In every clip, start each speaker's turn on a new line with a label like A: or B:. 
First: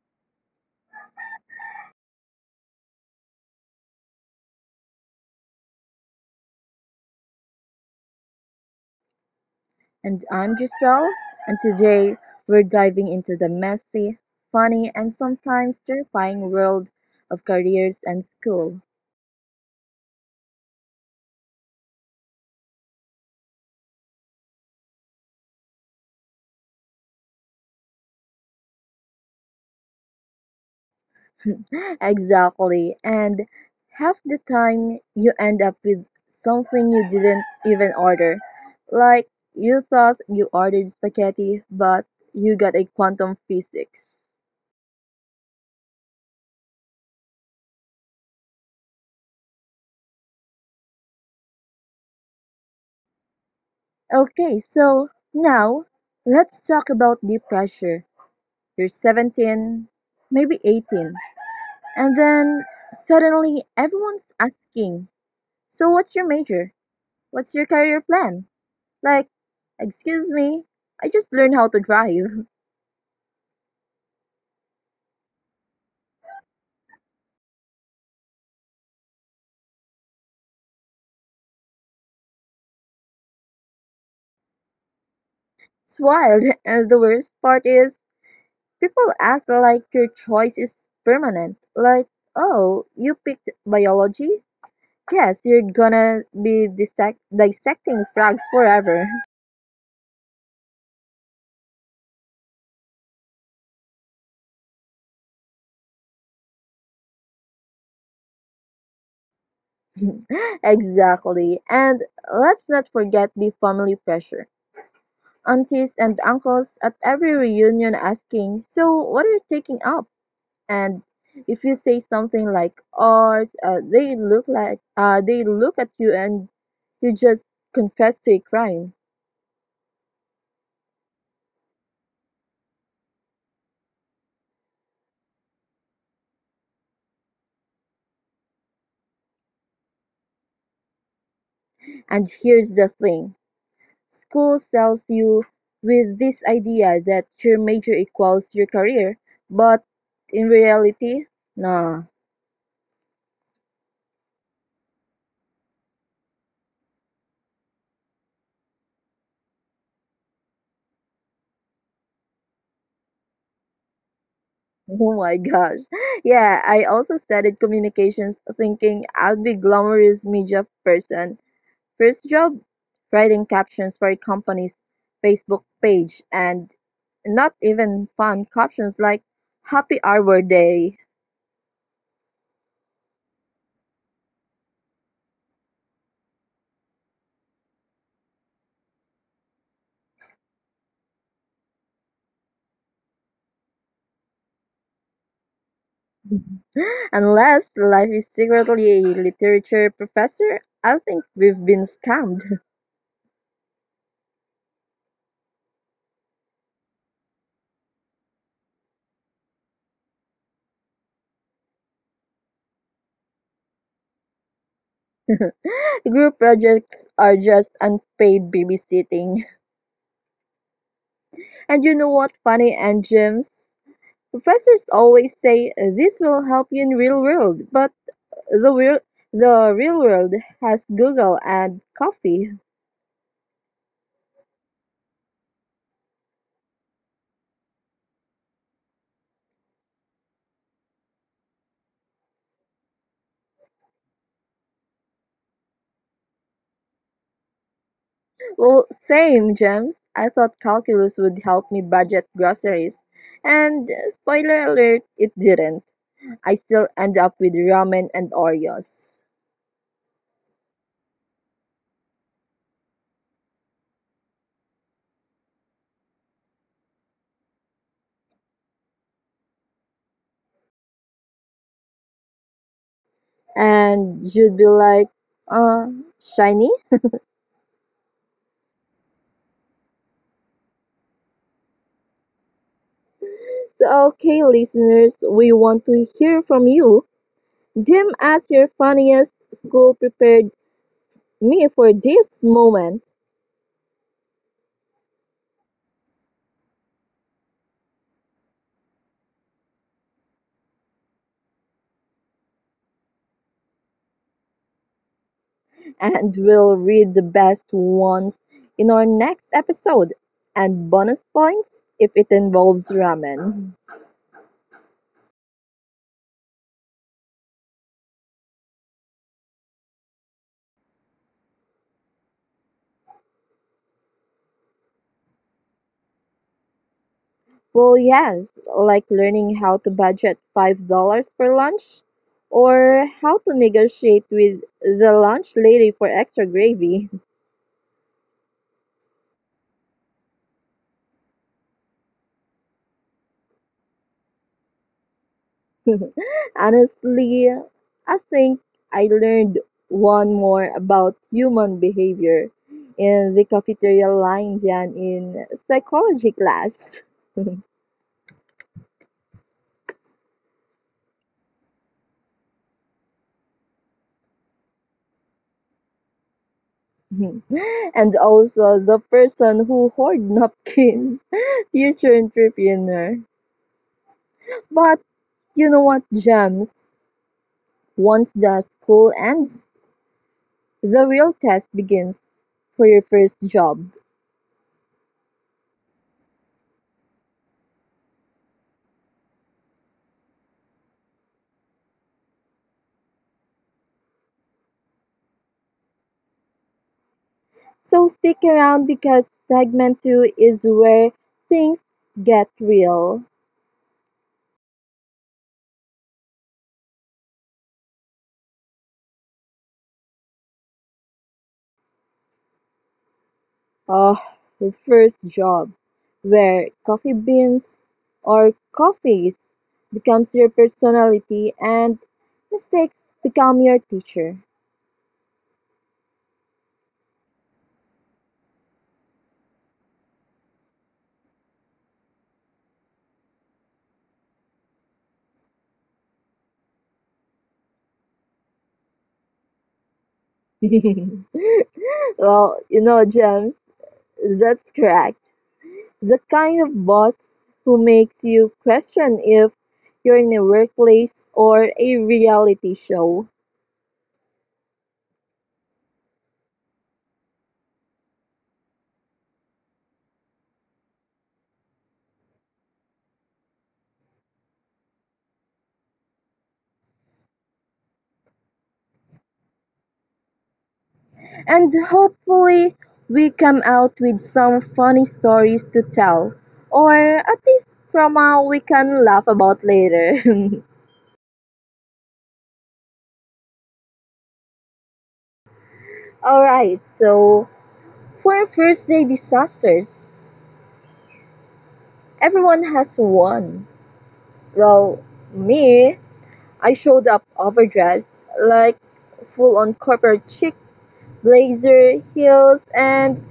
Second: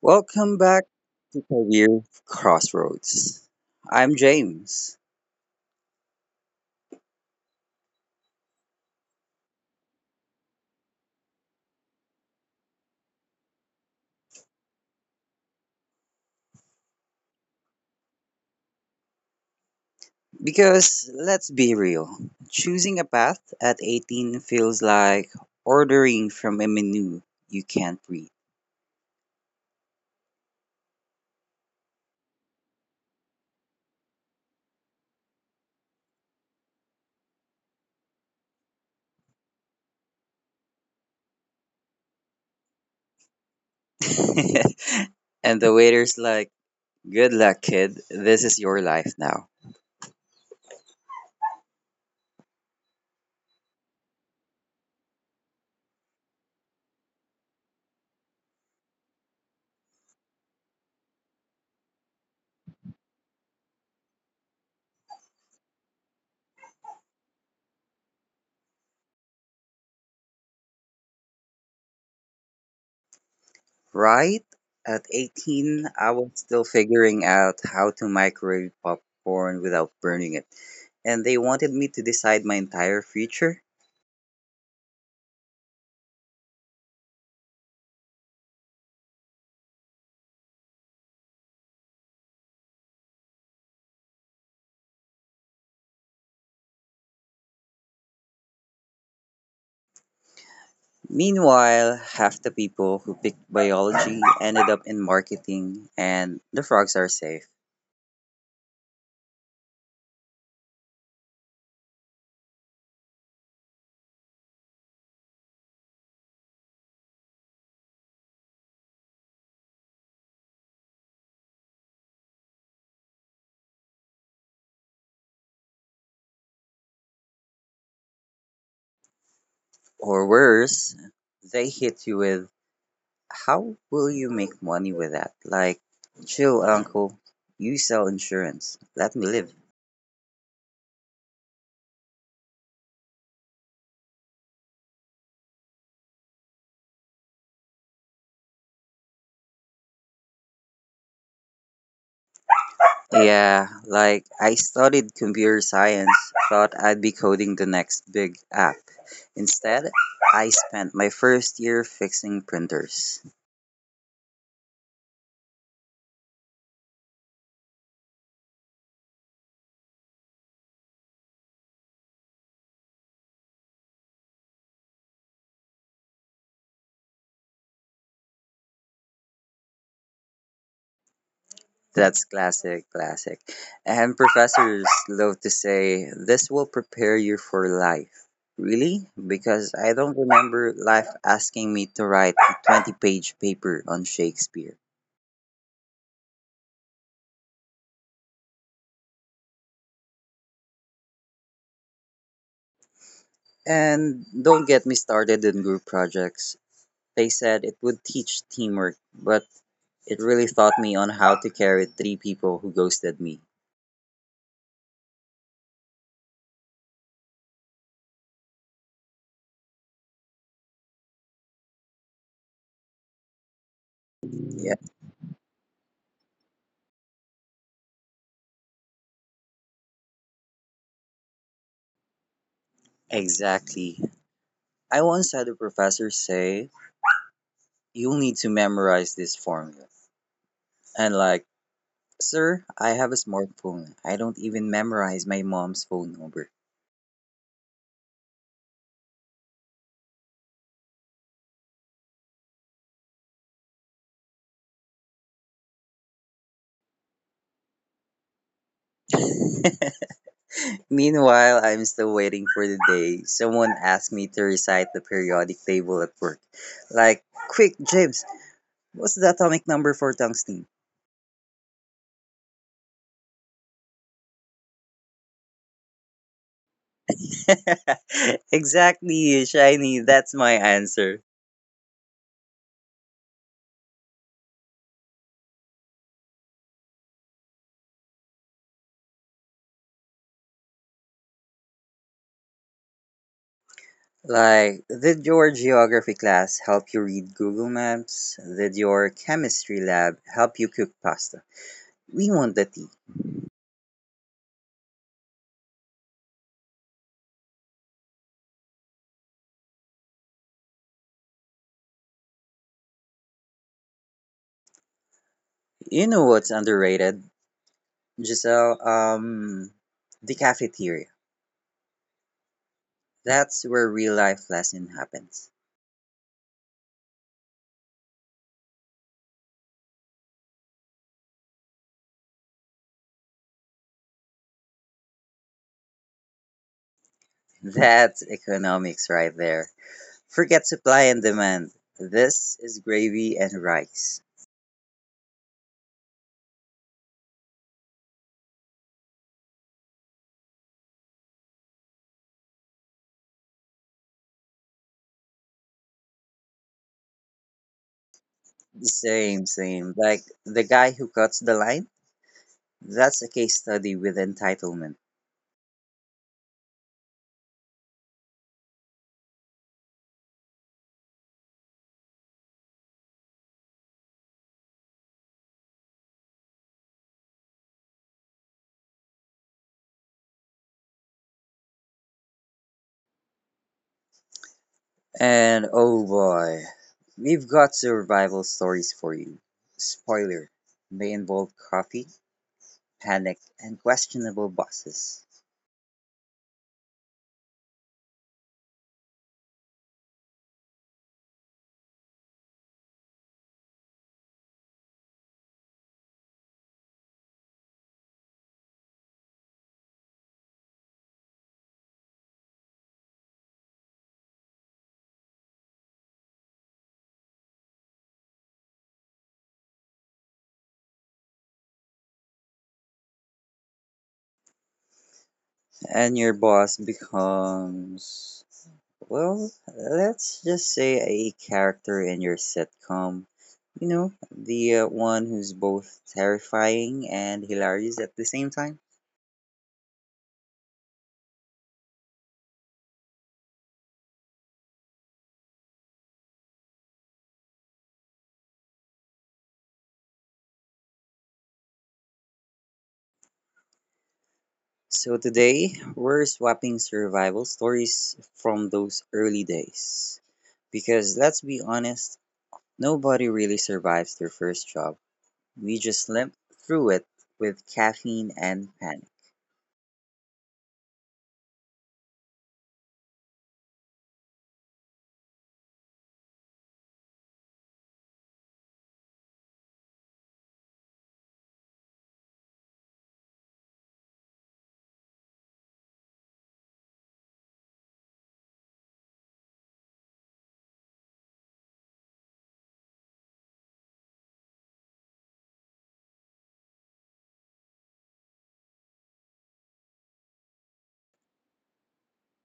A: Welcome back to Career Crossroads. I'm James.
B: And I'm Giselle, and today we're diving into the messy, funny, and sometimes terrifying world of careers and school.
A: Because let's be real, choosing a path at 18 feels like ordering from a menu you can't read.
B: Exactly, and half the time you end up with something you didn't even order. Like you thought you ordered spaghetti, but you got a quantum physics.
A: And the waiter's like, "Good luck, kid. This is your life now."
B: Okay, so now let's talk about the pressure. You're 17, maybe 18, And then suddenly everyone's asking, so what's your major? What's your career plan? Like, excuse me, I just learned how to drive.
A: Right? At 18, I was still figuring out how to microwave popcorn without burning it. And they wanted me to decide my entire future?
B: It's wild. And the worst part is, people act like your choice is permanent. Like, oh, you picked biology? Yes, you're gonna be dissecting frogs forever.
A: Meanwhile, half the people who picked biology ended up in marketing, and the frogs are safe.
B: Exactly. And let's not forget the family pressure, aunties and uncles at every reunion asking, so what are you taking up? And if you say something like art, they look like they look at you and you just confess to a crime.
A: Or worse, they hit you with, "How will you make money with that?" Like, chill, uncle. You sell insurance. Let me live.
B: And here's the thing, school sells you with this idea that your major equals your career, but in reality, nah.
A: Yeah, like, I studied computer science, thought I'd be coding the next big app. Instead, I spent my first year fixing printers.
B: Oh my gosh. Yeah, I also studied communications thinking I'd be glamorous media person. First job, writing captions for a company's Facebook page, and not even fun captions like Happy Arbor Day.
A: That's classic. And professors love to say, "This will prepare you for life." Really? Because I don't remember life asking me to write a 20-page paper on Shakespeare.
B: Unless life is secretly a literature professor, I think we've been scammed.
A: And don't get me started in group projects. They said it would teach teamwork, but it really taught me on how to carry three people who ghosted me.
B: Group projects are just unpaid babysitting. And you know what, Funny and Gems?
A: Yeah,
B: Professors always say this will help you in real world, but the real the real world has Google and coffee.
A: exactly. I once had a professor say, "You'll need to memorize this formula." And like, "Sir, I have a smartphone. I don't even memorize my mom's phone number."
B: Well, same, Gems. I thought calculus would help me budget groceries. And spoiler alert, it didn't. I still end up with ramen and Oreos.
A: Meanwhile, I'm still waiting for the day someone asks me to recite the periodic table at work. Like, quick, James, what's the atomic number for tungsten?
B: And you'd be like, uh, shiny?
A: Exactly, shiny, that's my answer.
B: So, okay, listeners, we want to hear from you. Dim us your funniest school prepared me for this moment.
A: Like, did your geography class help you read Google Maps? Did your chemistry lab help you cook pasta? We want the tea.
B: And we'll read the best ones in our next episode. And bonus points if it involves ramen.
A: You know what's underrated? Giselle, the cafeteria. That's where real life lesson happens.
B: Well, yes, like learning how to budget $5 for lunch or how to negotiate with the lunch lady for extra gravy.
A: That's economics right there. Forget supply and demand. This is gravy and rice.
B: Honestly, I think I learned one more about human behavior in the cafeteria line than in psychology class.
A: Same. Like the guy who cuts the line, that's a case study with entitlement.
B: Mhm. And also the person who hoard napkins, future entrepreneur. But you know what, Gems? Once the school ends, the real test begins for your first job.
A: And oh boy, we've got survival stories for you. Spoiler, they involve coffee, panic, and questionable bosses.
B: So stick around because segment two is where things get real. Uh, the first job, where coffee beans or coffees becomes your personality and mistakes become your teacher.
A: And your boss becomes, well, let's just say a character in your sitcom. You know, the one who's both terrifying and hilarious at the same time.
B: Well, you know, James, that's correct. The kind of boss who makes you question if you're in a workplace or a reality show.
A: So today, we're swapping survival stories from those early days. Because let's be honest, nobody really survives their first job. We just limp through it with caffeine and panic.
B: And hopefully we come out with some funny stories to tell, or at least trauma we can laugh about later. Alright, so for first day disasters, everyone has one. Well, me, I showed up overdressed, like full on corporate chic, blazer, heels, and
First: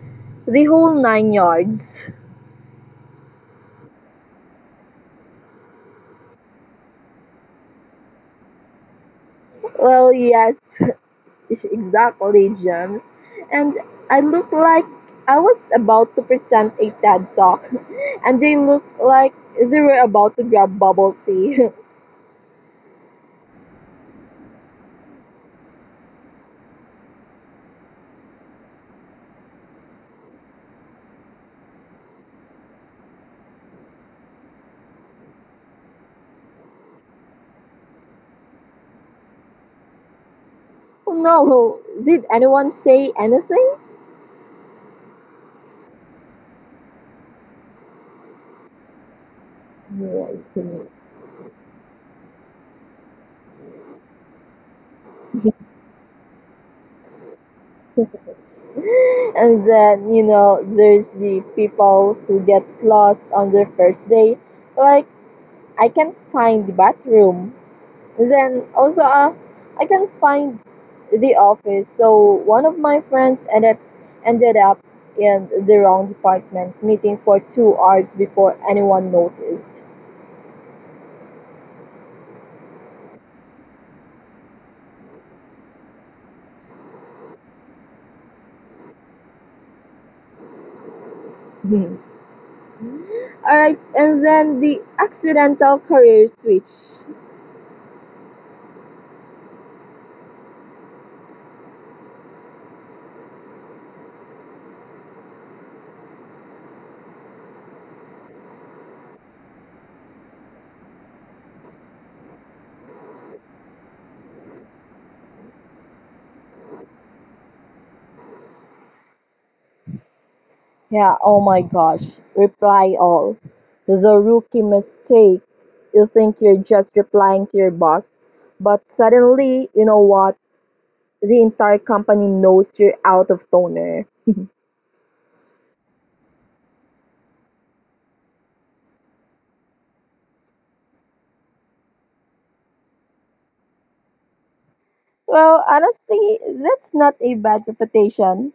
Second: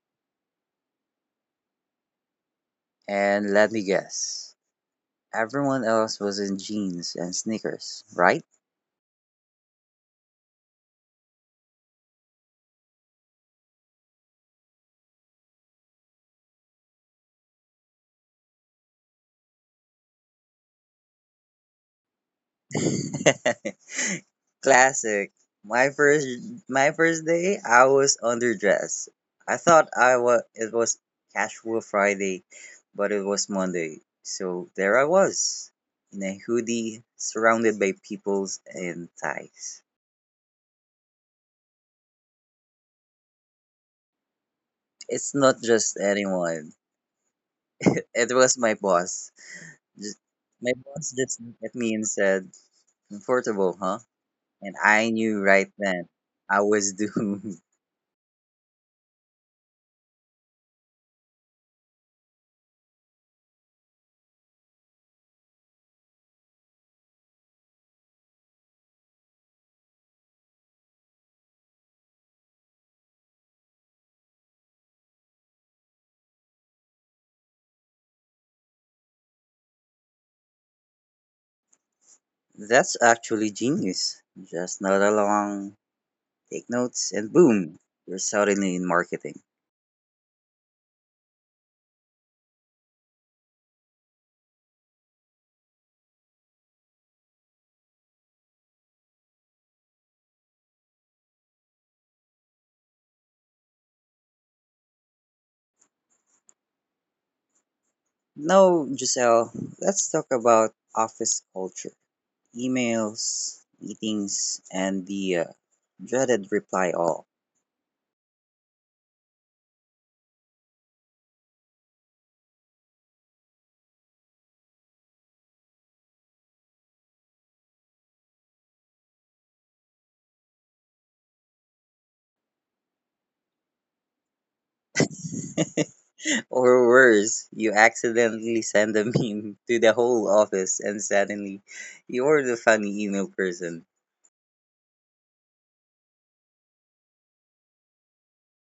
B: the whole nine yards.
A: And let me guess, everyone else was in jeans and sneakers, right?
B: Well, yes, exactly, James. And I looked like I was about to present a TED talk, and they looked like they were about to grab bubble tea.
A: Classic. My first my first day, I was underdressed. I thought I was it was casual Friday, but it was Monday. So there I was in a hoodie surrounded by peoples and ties.
B: Oh no, did anyone say anything?
A: It's not just anyone. It was my boss. Just,
B: Yeah, I
A: my
B: think—
A: boss just looked at me and said, "Comfortable, huh?" And I knew right then I was doomed.
B: and then, you know, there's the people who get lost on their first day. Like, I can't find the bathroom. Then also, I can find the office, so one of my friends ended up in the wrong department, meeting for 2 hours before anyone noticed.
A: That's actually genius. Just nod along, take notes, and boom, you're suddenly in marketing.
B: All right, and then the accidental career switch.
A: No, Giselle, let's talk about office culture, emails, meetings, and the dreaded reply all.
B: Yeah, oh my gosh. Reply all. The rookie mistake. You think you're just replying to your boss, but suddenly, you know what? The entire company knows you're out of toner.
A: Or worse, you accidentally send a meme to the whole office and suddenly you're the funny email person.
B: Well, honestly, that's not a bad reputation.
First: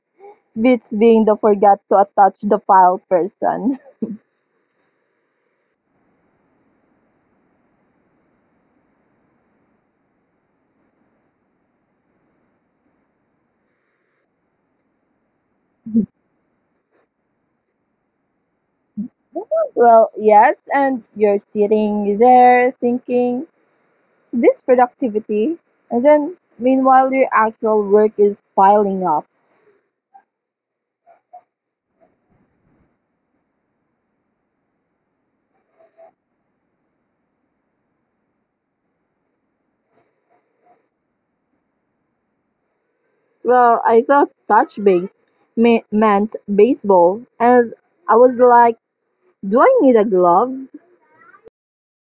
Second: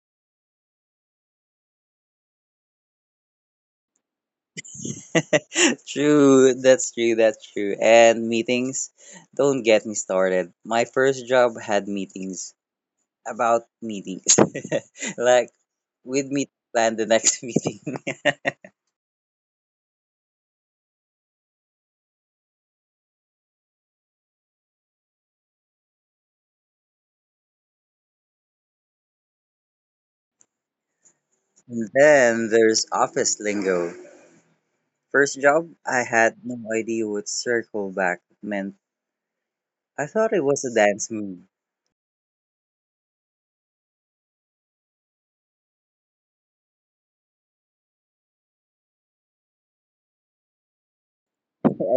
B: Beats being the forgot to attach the file person.
A: True, that's true. And meetings, don't get me started. My first job had meetings about meetings. Like, with me meet plan the next meeting.
B: Well, yes, and you're sitting there thinking, so this productivity, and then meanwhile your actual work is piling up.
A: And then there's office lingo. First job, I had no idea what circle back meant. I thought it was a dance move.
B: Well, I thought touch base meant baseball, and I was like, do I need a glove?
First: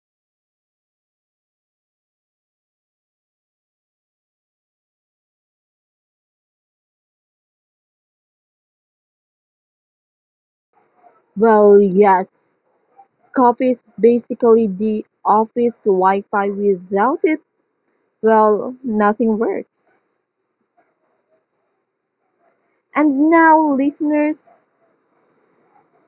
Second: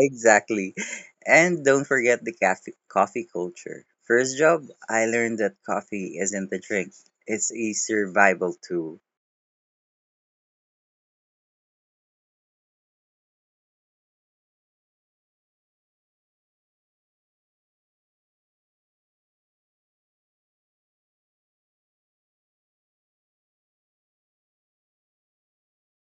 A: Exactly. And don't forget the coffee culture. First job, I learned that coffee isn't a drink, it's a survival tool.
B: Well, yes. Coffee is basically the office Wi Fi without it, well, nothing works. And now, listeners,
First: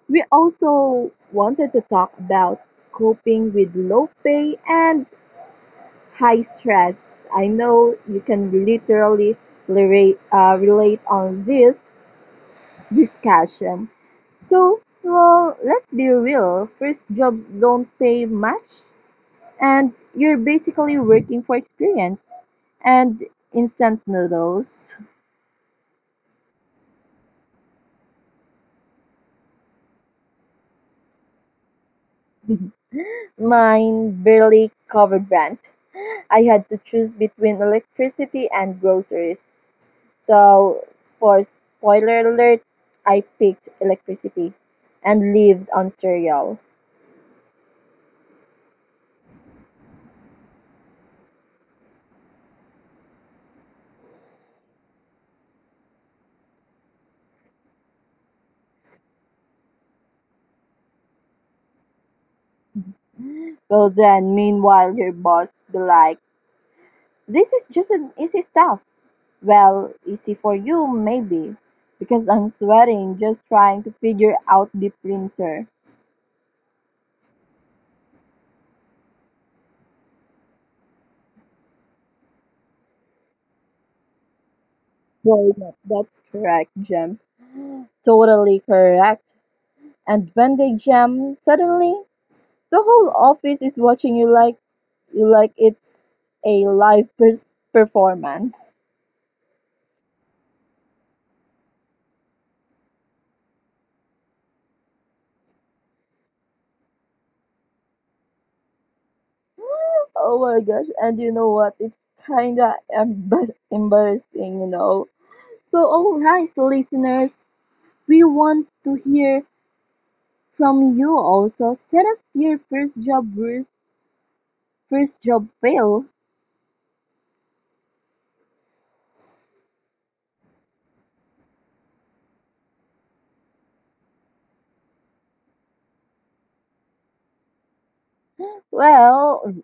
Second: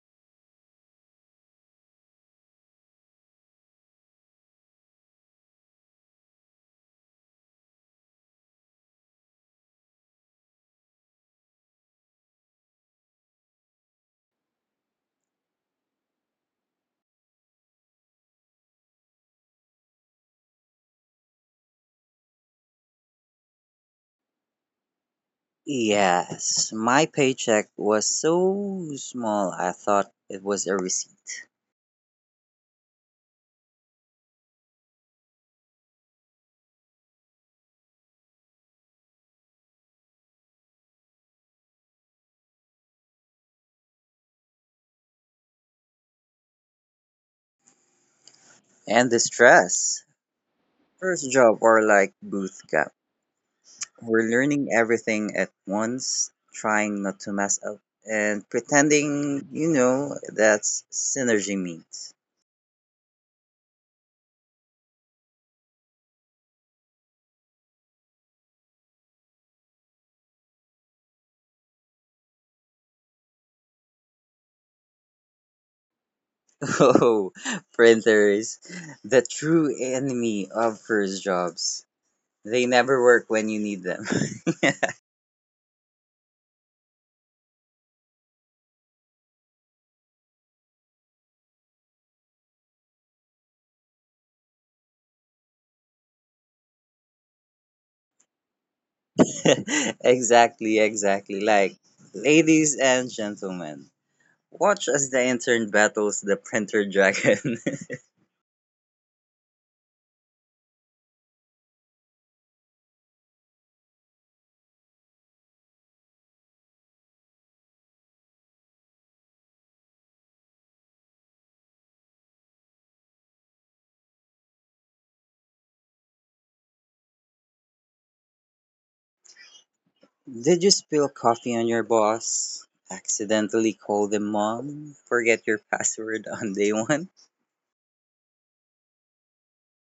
B: we also wanted to talk about coping with low pay and high stress. I know you can literally relate on this discussion. So, well, let's be real. First jobs don't pay much, and you're basically working for experience and instant noodles.
A: Yes, my paycheck was so small, I thought it was a receipt.
B: Mine barely covered rent. I had to choose between electricity and groceries. So, for spoiler alert, I picked electricity and lived on cereal.
A: And the stress. First job or like booth camp. We're learning everything at once, trying not to mess up, and pretending, you know, that's synergy meat.
B: Well, then, meanwhile, your boss be like, this is just an easy stuff. Well, easy for you, maybe, because I'm sweating just trying to figure out the printer.
A: Oh, printers. The true enemy of first jobs. They never work when you need them.
B: Boy, that's correct, Gems. Totally correct. And when they jam, suddenly the whole office is watching you like it's a performance.
A: Exactly Like, ladies and gentlemen, watch as the intern battles the printer dragon.
B: Oh my gosh! And you know what? It's kinda embarrassing, you know. So, all right, listeners, we want to hear from you also. Send us your first job bruise, first job fail.
A: Did you spill coffee on your boss? Accidentally call them mom? Forget your password on day one?
B: Well,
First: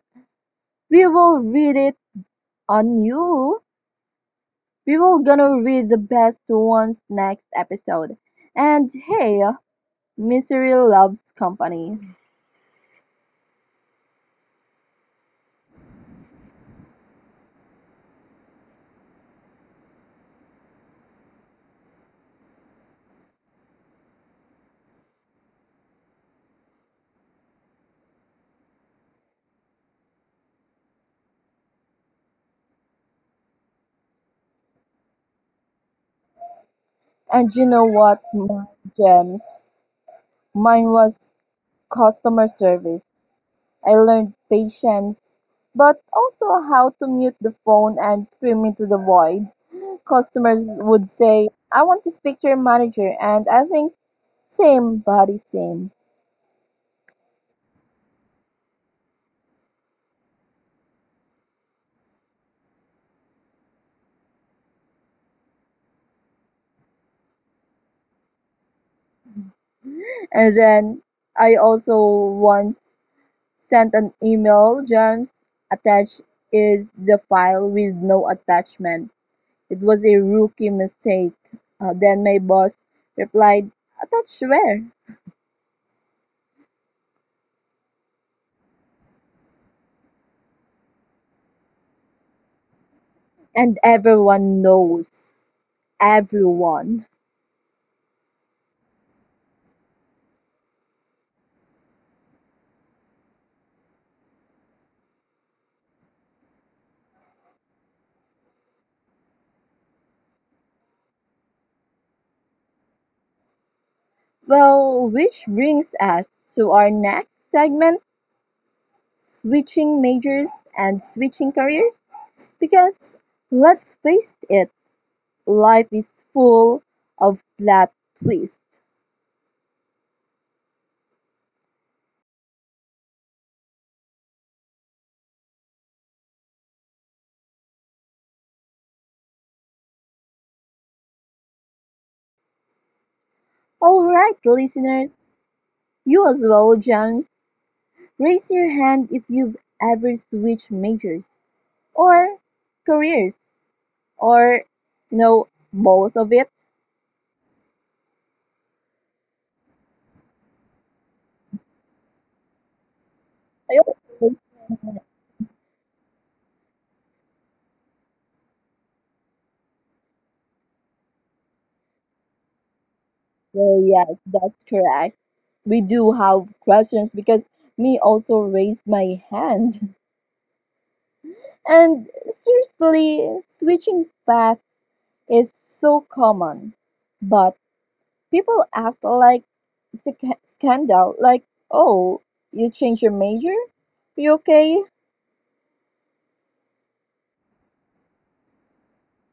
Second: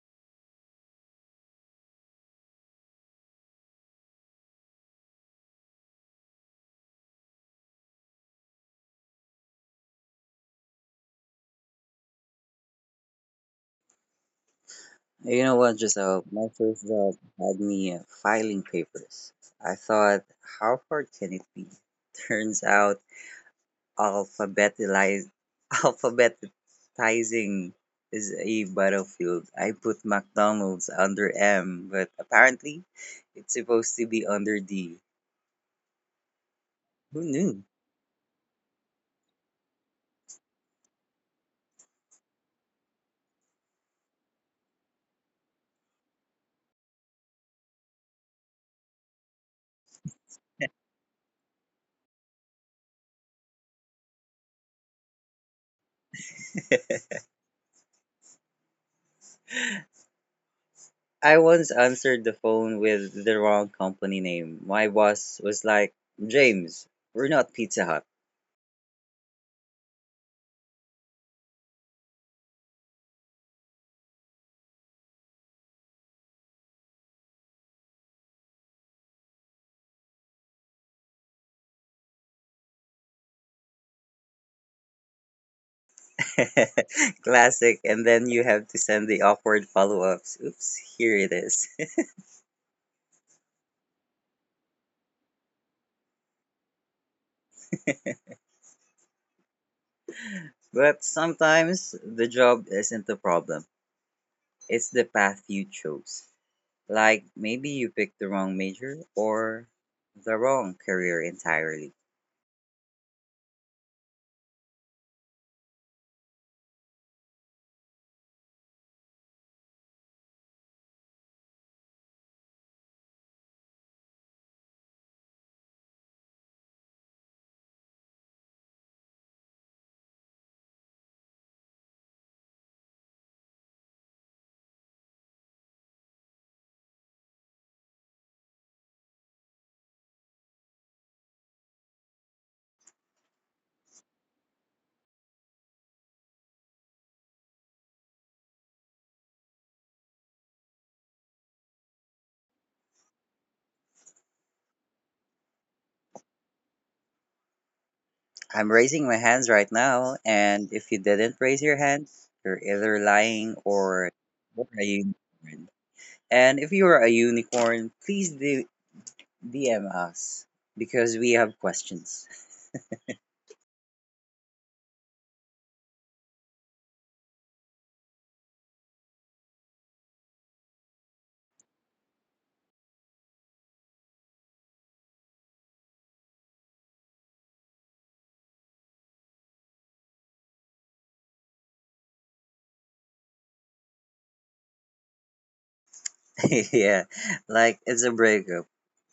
B: we will read it on you. We were gonna read the best ones next episode. And hey, misery loves company.
A: You know what, Giselle? My first job had me filing papers. I thought, how hard can it be? Turns out, alphabetize, alphabetizing is a battlefield. I put McDonald's under M, but apparently, it's supposed to be under D. Who
B: And you know
A: knew?
B: what, my Gems? Mine was customer service. I learned patience, but also how to mute the phone and scream into the void. Customers would say, I want to speak to your manager. And I think, same body, same.
A: I once answered the phone with the wrong company name. My boss was like, "James, we're not Pizza Hut."
B: And then I also once sent an email, James, attached is the file with no attachment. It was a rookie mistake. Then my boss replied, attached where?
A: Classic, and then you have to send the awkward follow ups. Oops, here it is.
B: And everyone knows. Everyone.
A: But sometimes the job isn't the problem, it's the path you chose. Like maybe you picked the wrong major or the wrong career entirely.
B: Well, which brings us to our next segment, switching majors and switching careers. Because let's face it, life is full of plot twists. All right, listeners, you as well, James. Raise your hand if you've ever switched majors, or careers, or no, both of it.
A: I'm raising my hands right now, and if you didn't raise your hand, you're either
B: I
A: lying
B: also.
A: or you're a unicorn. And if you are a unicorn, please do DM us because we have questions.
B: Well, yes, that's correct. We do have questions because me also raised my hand. And seriously, switching paths is so common, but people act like it's a scandal. Like, oh, you change your major? You okay?
A: Yeah, like it's a breakup.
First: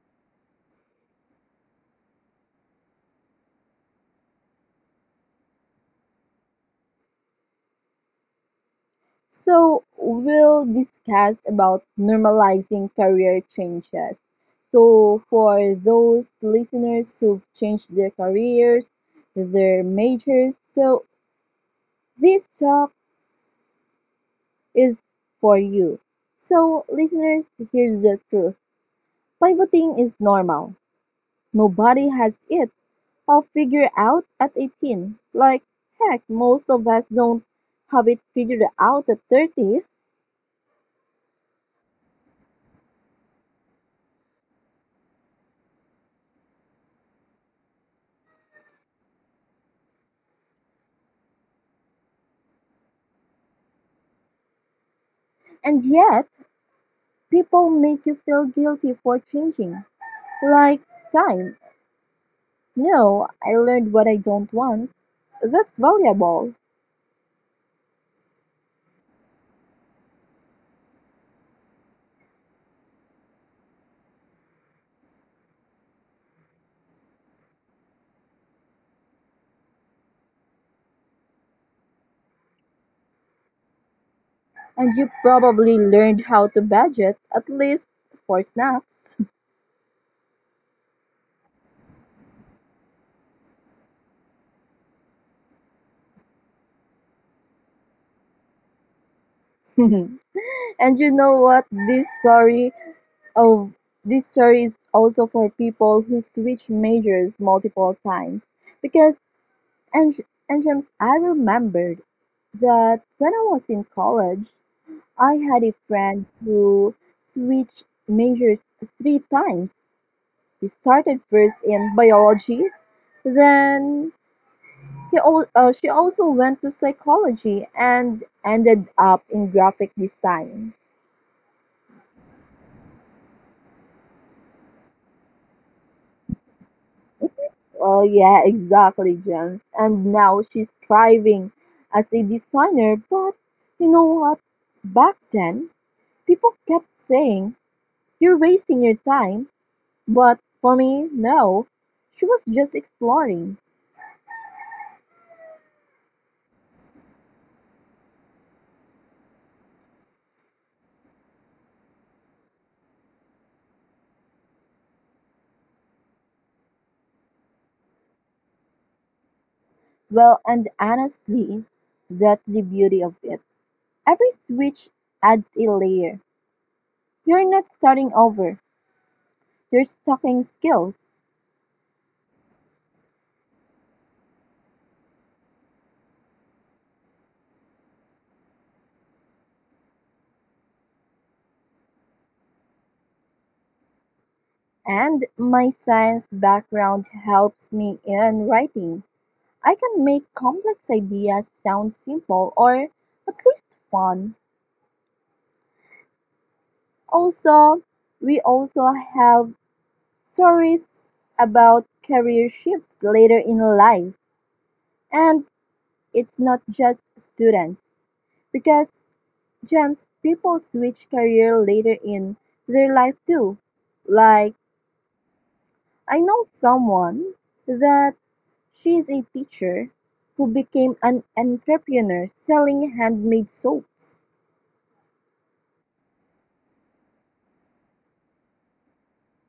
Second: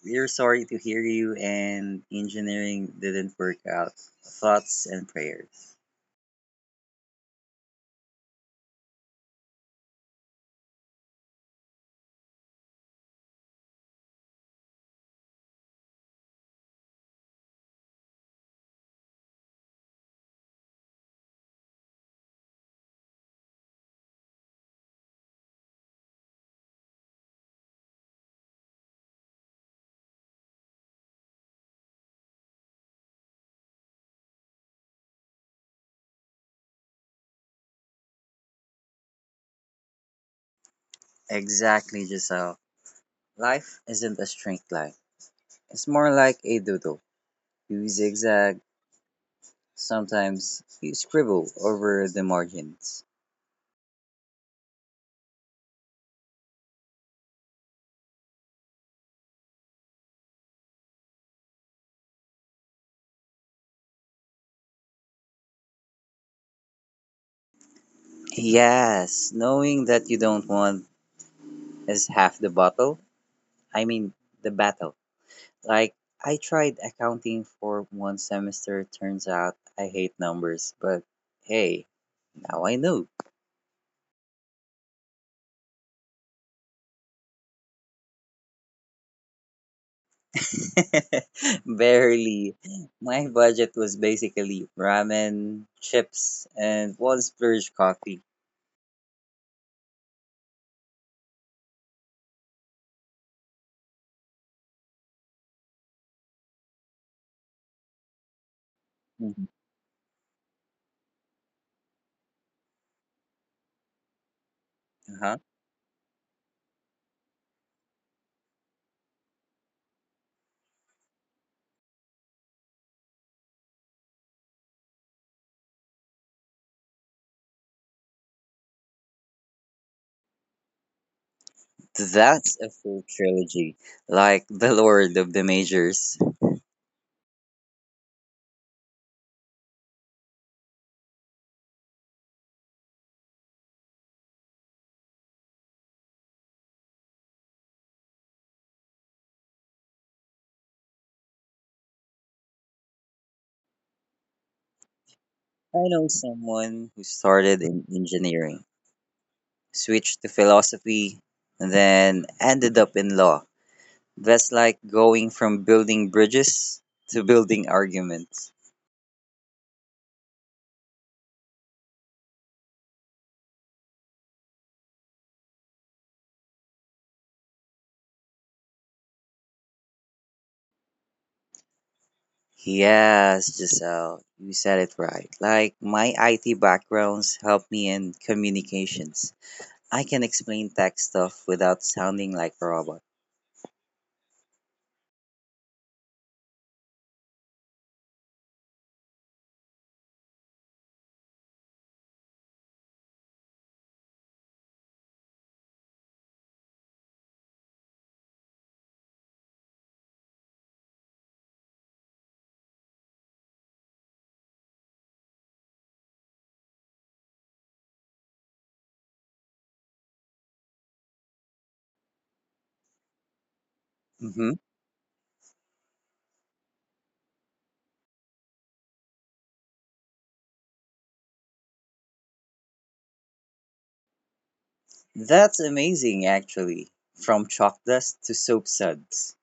A: We're sorry to hear you, and engineering didn't work out. Thoughts and prayers.
B: So we'll discuss about normalizing career changes. So for those listeners who've changed their careers, their majors, so this talk is for you. So listeners, here's the truth. Pivoting is normal. Nobody has it all figured out at 18. Like heck, most of us don't have it figured out at 30.
A: Exactly, Giselle. Life isn't a straight line, it's more like a doodle. You zigzag, sometimes you scribble over the margins.
B: And yet, people make you feel guilty for changing. Like, time. No, I learned what I don't want. That's valuable.
A: Yes, knowing that you don't want is half the bottle. I mean, the battle. Like, I tried accounting for one semester. Turns out I hate numbers, but hey, now I know.
B: And you probably learned how to budget, at least for snacks.
A: Barely. My budget was basically ramen, chips, and one splurge coffee.
B: And you know what? Of this story is also for people who switch majors multiple times. Because
A: Mhm.
B: and and James, I remembered that when I was in college, I
A: Uh-huh.
B: had a friend who switched majors three times. He started first in biology, then she also went to psychology and ended up in graphic design.
A: That's a full trilogy, like the Lord of the Majors.
B: Oh yeah, exactly, James. And now she's thriving as a designer. But you know what? Back then, people kept saying, you're wasting your time. But for me, no. She was just exploring.
A: I know someone who started in engineering, switched to philosophy, and then ended up in law. That's like going from building bridges to building arguments.
B: Well, and honestly, that's the beauty of it. Every switch adds a layer. You're not starting over, you're stocking skills.
A: Yes, Giselle, you said it right. Like, my IT backgrounds help me in communications. I can explain tech stuff without sounding like a robot.
B: And my science background helps me in writing. I can make complex ideas sound simple, or at least fun. Also, we also have stories about career shifts later in life. And it's not just students because, Gems, people switch career later in their life too.
A: Hmm.
B: Like I know someone that she's a teacher who became an entrepreneur selling handmade soaps.
A: That's amazing, actually. From chalk dust to soap suds.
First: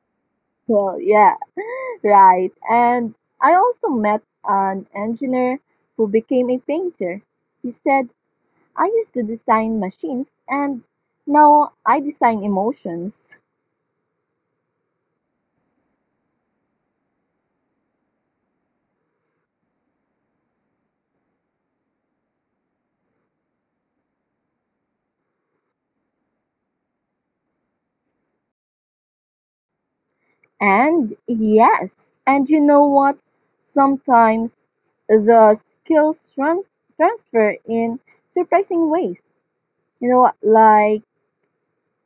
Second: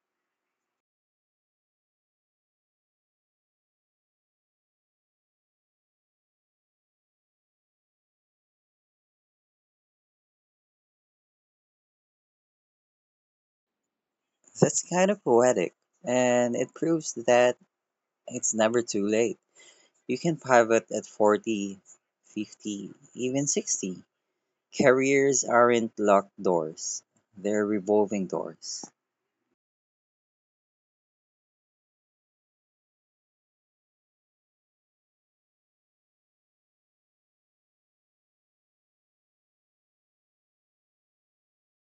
B: Well, yeah, right. And I also met an engineer who became a painter. He said, I used to design machines and now I design emotions.
A: That's kind of poetic, and it proves that it's never too late. You can pivot at 40, 50, even 60. Careers aren't locked doors, they're revolving doors.
B: And yes, and you know what? Sometimes the skills transfer in surprising ways. You know, like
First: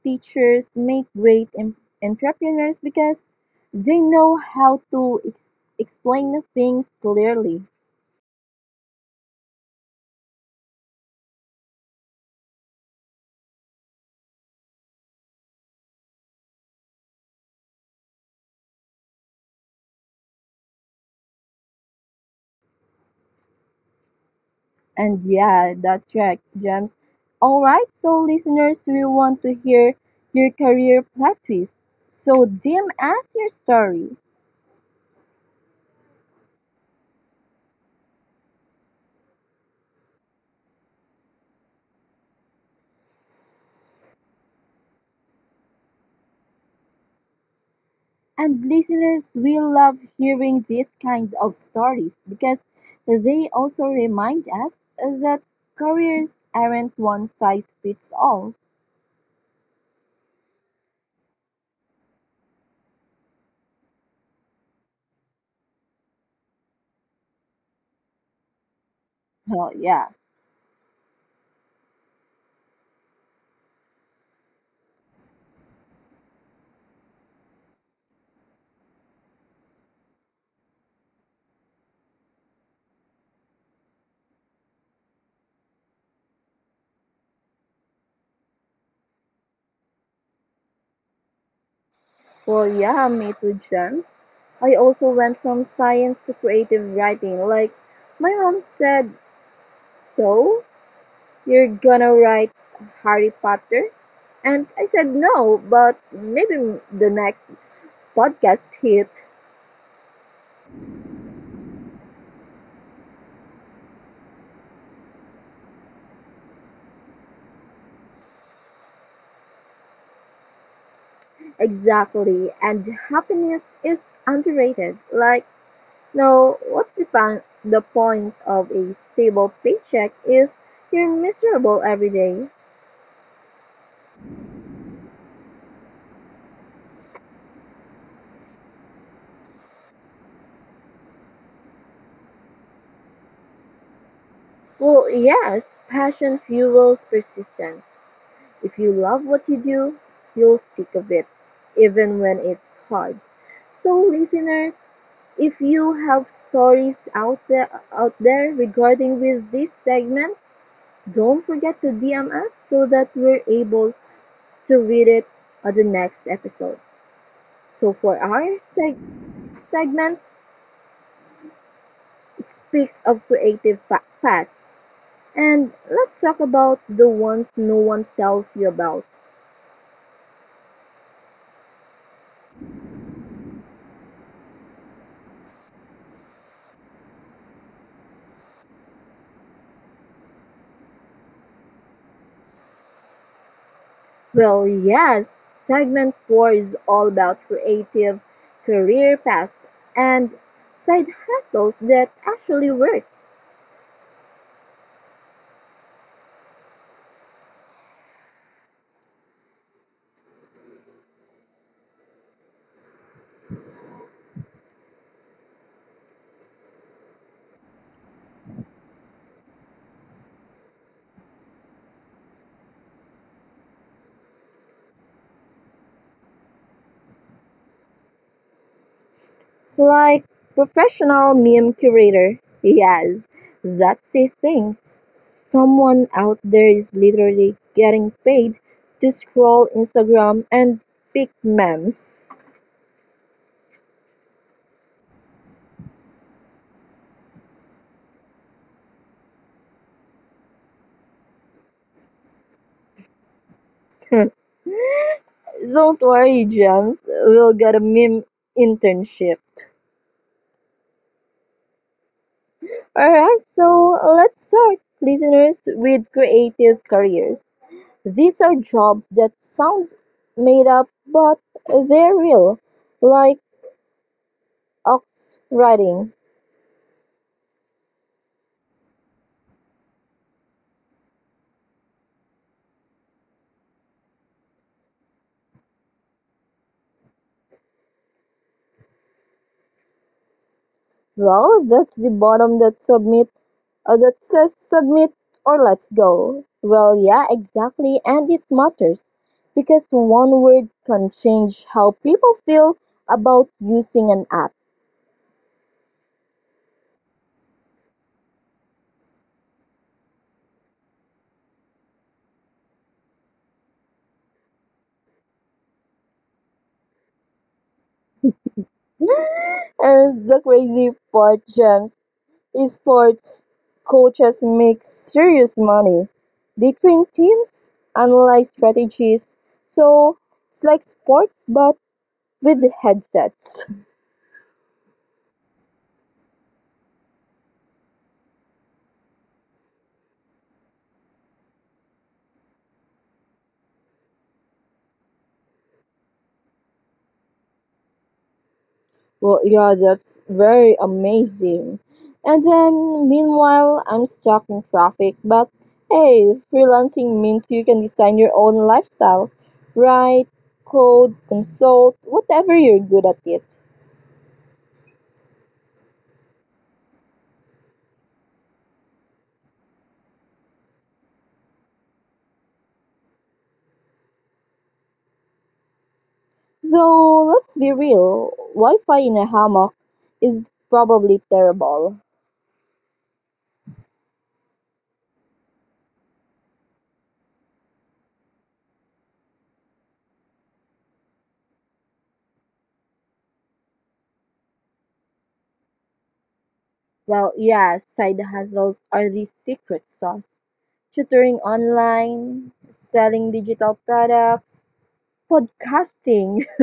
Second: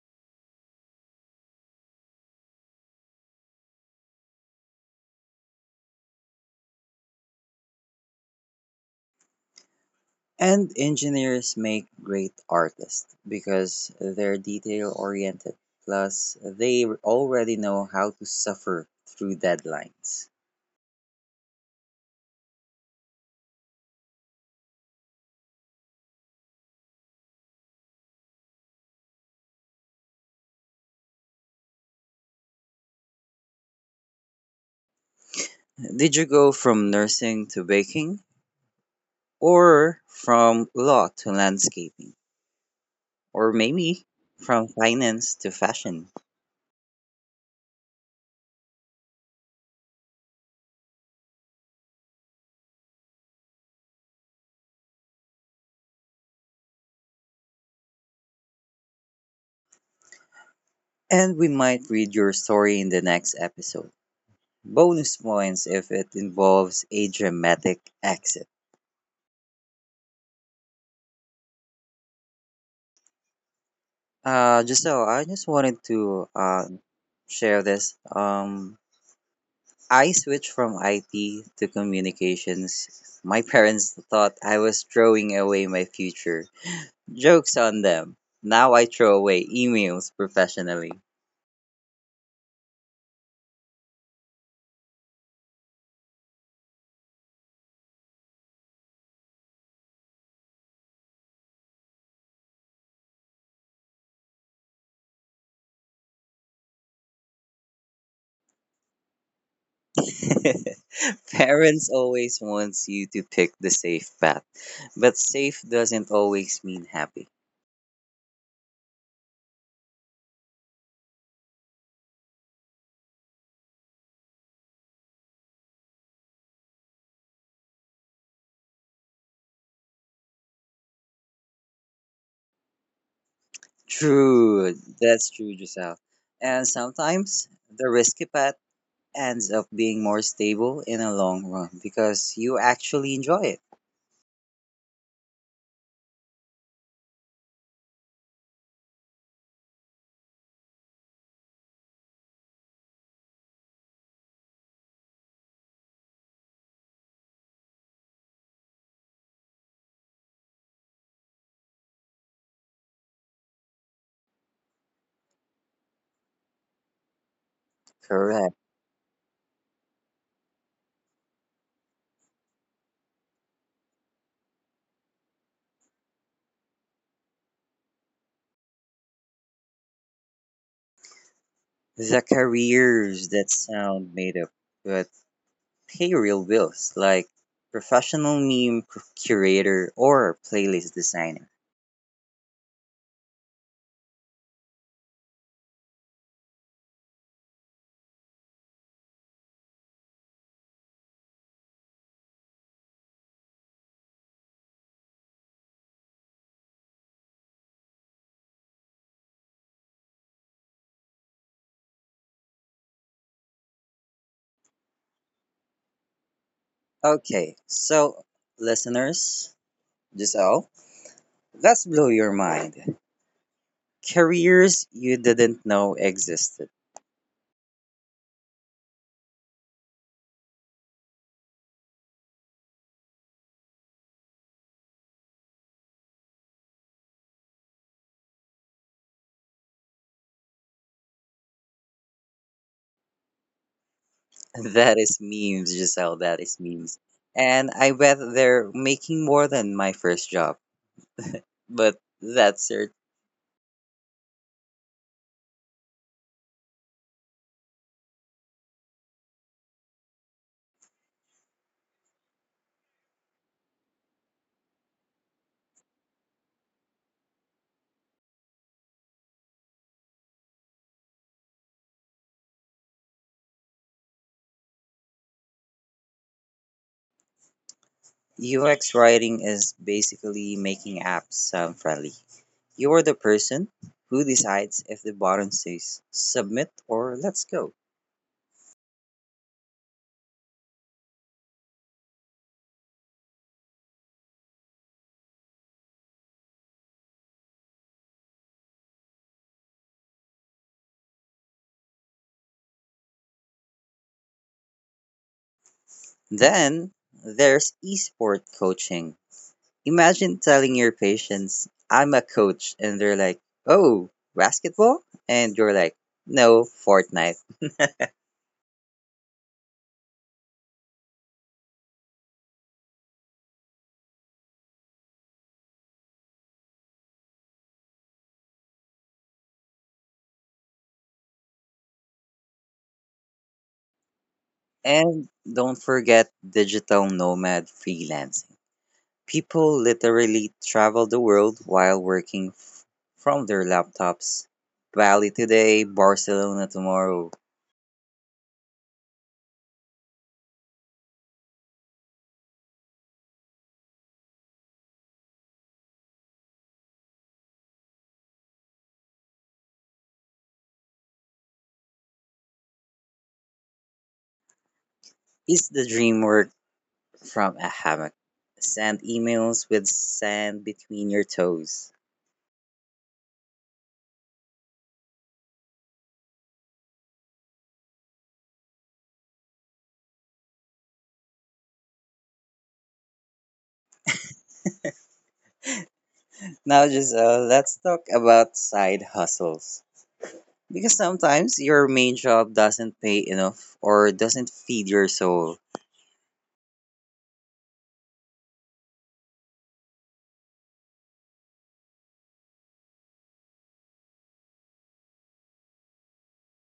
B: teachers make great entrepreneurs because they know how to explain things clearly.
A: And engineers make great artists because they're detail oriented. Plus, they already know how to suffer through deadlines.
B: And yeah, that's right, James. All right, so listeners, we want to hear your career plot twist. So DM us your story.
A: Did you go from nursing to baking? Or from law to landscaping? Or maybe from finance to fashion?
B: And listeners will love hearing these kinds of stories because they also remind us that careers aren't one size fits all.
A: And we might read your story in the next episode. Bonus points if it involves a dramatic exit.
B: Oh, yeah.
A: Giselle, I just wanted to share this. I switched from IT to communications. My parents thought I was throwing away my future. Jokes on them. Now I throw away emails professionally.
B: Well, yeah, me too, James. I also went from science to creative writing. Like, my mom said, so you're gonna write Harry Potter? And I said, no, but maybe the next podcast hit.
A: Parents always wants you to pick the safe path, but safe doesn't always mean happy.
B: Exactly, and happiness is underrated. Like, no, what's the, the point of a stable paycheck if you're miserable every day?
A: True, that's true, Giselle. And sometimes the risky path ends up being more stable in the long run because you actually enjoy it.
B: Well, yes, passion fuels persistence. If you love what you do, you'll stick with it, even when it's hard. So, listeners, if you have stories out there regarding with this segment, don't forget to DM us so that we're able to read it on the next episode. So, for our
A: Correct.
B: segment, it speaks of creative paths. And let's talk about the ones no one tells you about.
A: The careers that sound made up but pay real bills, like professional meme curator or playlist designer.
B: Well, yes, segment 4 is all about creative career paths and side hustles that actually work.
A: Okay, so listeners, Giselle, let's blow your mind. Careers you didn't know existed.
B: Like professional meme curator, yes, that's a thing. Someone out there is literally getting paid to scroll Instagram and pick memes.
A: That is memes, Giselle. That is memes. And I bet they're making more than my first job. But that's it.
B: Don't worry, Gems, we'll get a meme internship. Alright, so let's start, listeners, with creative careers. These are jobs that sound made up, but they're real, like ox riding.
A: UX writing is basically making apps sound friendly. You are the person who decides if the button says submit or let's go.
B: Well, that's the bottom that submit that says submit or let's go. Well, yeah, exactly, and it matters because one word can change how people feel about using an app.
A: Then there's esport coaching. Imagine telling your patients, "I'm a coach," and they're like, "Oh, basketball?" And you're like, "No, Fortnite."
B: And the crazy part, James, is sports coaches make serious money. They train teams, analyze strategies, so it's like sports but with headsets.
A: And don't forget digital nomad freelancing. People literally travel the world while working from their laptops. Bali today, Barcelona tomorrow.
B: Well, yeah, that's very amazing. And then, meanwhile, I'm stuck in traffic. But hey, freelancing means you can design your own lifestyle. Write, code, consult, whatever you're good at it.
A: Is the dream work from a hammock? Send emails with sand between your toes.
B: Though, let's be real, Wi Fi in a hammock is probably terrible.
A: Now, just let's talk about side hustles. Because sometimes your main job doesn't pay enough or doesn't feed your soul.
B: Well, yeah, side hustles are the secret sauce. Tutoring online, selling digital products, podcasting.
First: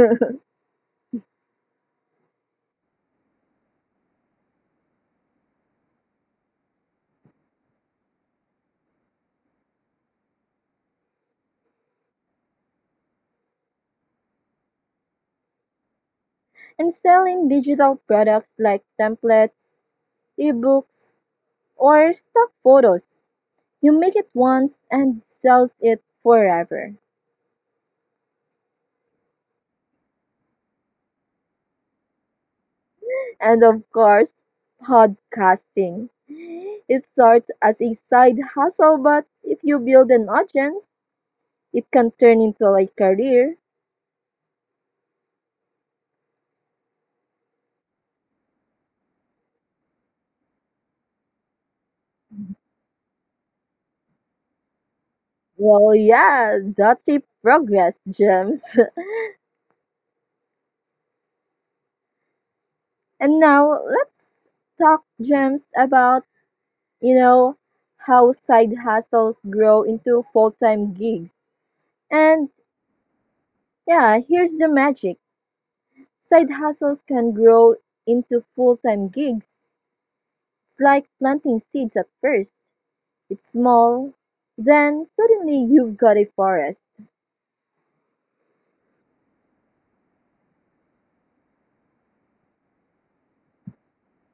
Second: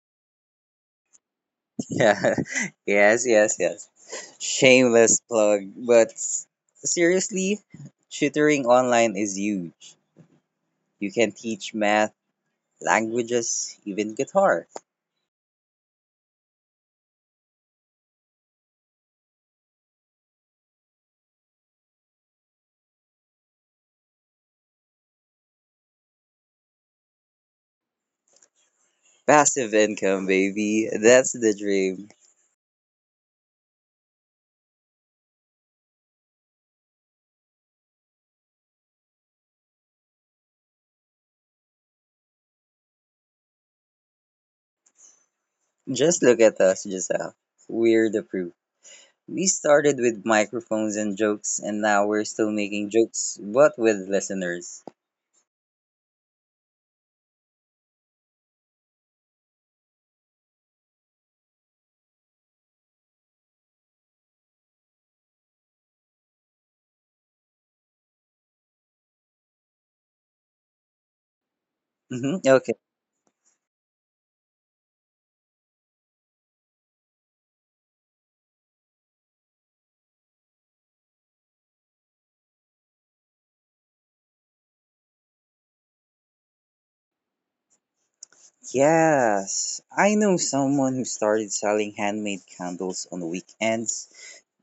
A: Yeah. Yes Shameless plug, but seriously, tutoring online is huge. You can teach math, languages, even guitar.
B: And selling digital products like templates, ebooks, or stock photos. You make it once and sells it forever.
A: Passive income, baby. That's the dream.
B: And of course, podcasting. It starts as a side hustle, but if you build an audience, it can turn into a career.
A: Just look at us, Giselle. We're the proof. We started with microphones and jokes, and now we're still making jokes, but with listeners.
B: Well, yeah, that's a progress, Gems. And now let's talk, Gems, about you know how side hustles grow into full-time gigs.
A: Hmm. Okay.
B: And yeah, here's the magic. Side hustles can grow into full-time gigs. It's like planting seeds. At first it's small, then suddenly you've got a forest.
A: Yes, I know someone who started selling handmade candles on the weekends.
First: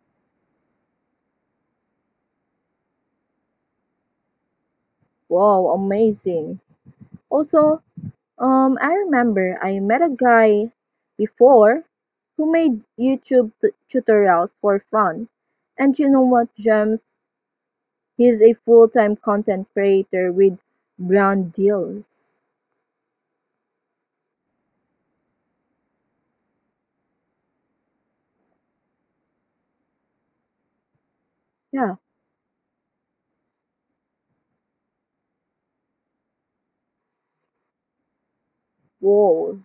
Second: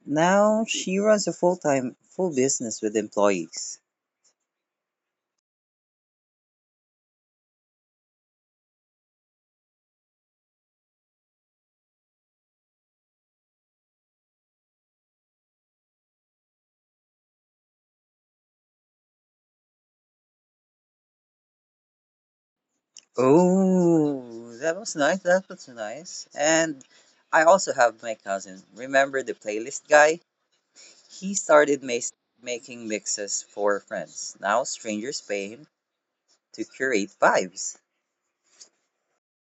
A: Now she runs a full-time full business with employees.
B: Wow, amazing. Also, I remember I met a guy before who made YouTube tutorials for fun. And you know what, Gems? He is a full-time content creator with brand deals.
A: Oh, that was nice. That was nice. And I also have my cousin. Remember the playlist guy? He started
B: Yeah,
A: making mixes for friends. Now strangers pay him to curate vibes.
B: whoa,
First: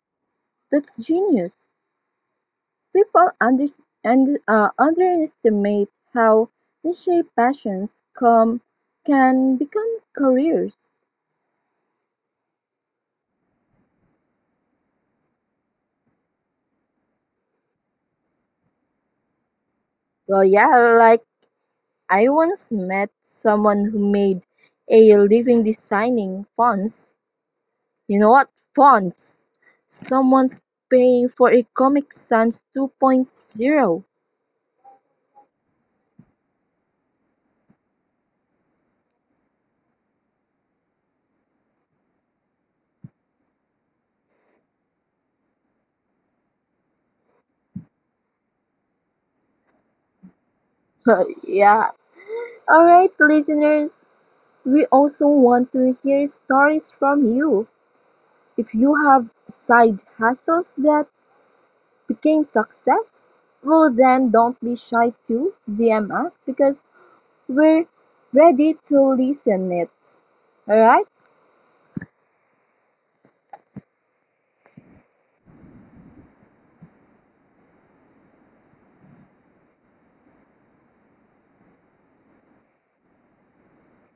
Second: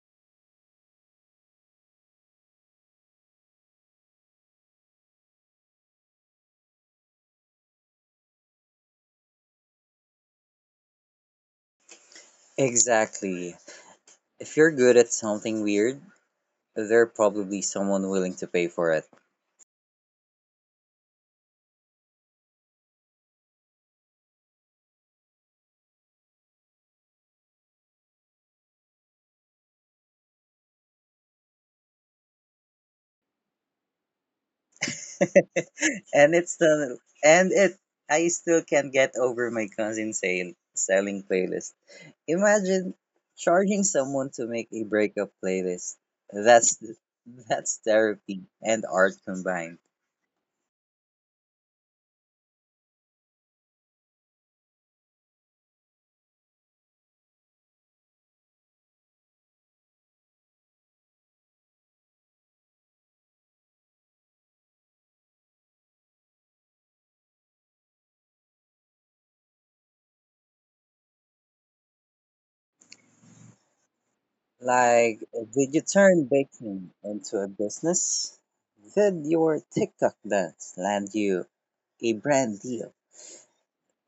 B: that's genius. People under, Underestimate how niche passions come can become careers.
A: Exactly. If you're good at something weird, there's probably someone willing to pay for it.
B: Well, yeah, like I once met someone who made a living designing fonts. You know what? Fonts. Someone's paying for a Comic Sans 2.0.
A: and it's the and it I still can't get over my cousin sale selling playlist. Imagine charging someone to make a breakup playlist. That's that's therapy and art combined.
B: Yeah, alright, listeners, we also want to hear stories from you. If you have side hustles that became success, well, then don't be shy to DM us because we're ready to listen it. Alright?
A: Like, did you turn baking into a business? Did your TikTok dance land you a brand deal?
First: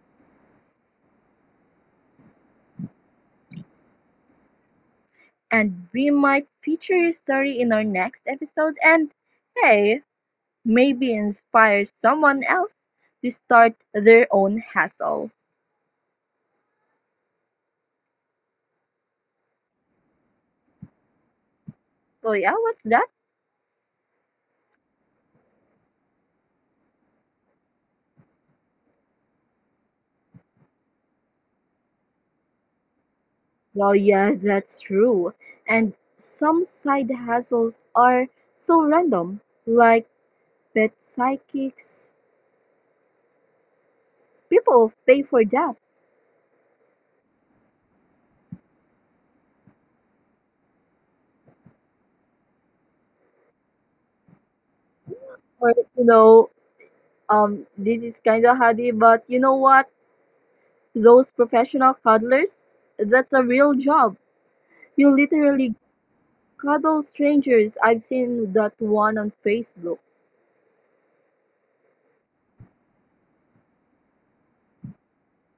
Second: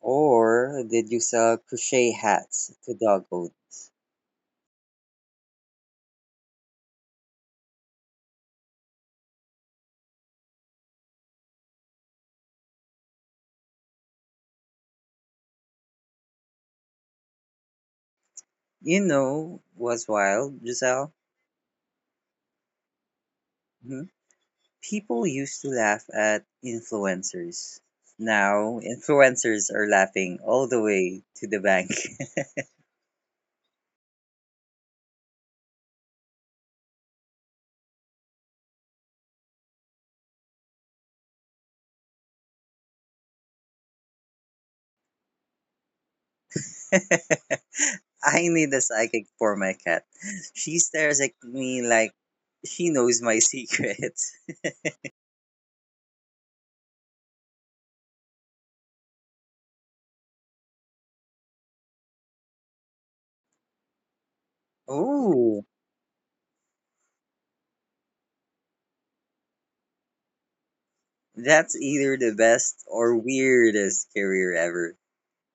A: Or did you sell crochet hats to dog owners?
B: And we might feature your story in our next episode and, hey, maybe inspire someone else to start their own hustle.
A: You know what's wild, Giselle?
B: So, yeah, what's that?
A: People used to laugh at influencers. Now, influencers are laughing all the way to the bank.
B: Well, yeah, that's true. And some side hustles are so random, like pet psychics. People pay for that.
A: I need a psychic for my cat. She stares at me like she knows my secrets.
B: Or, you know, this is kind of hardy, but you know what? Those professional cuddlers, that's a real job. You
A: Oh,
B: literally cuddle strangers. I've seen that one on Facebook.
A: that's either the best or weirdest career ever.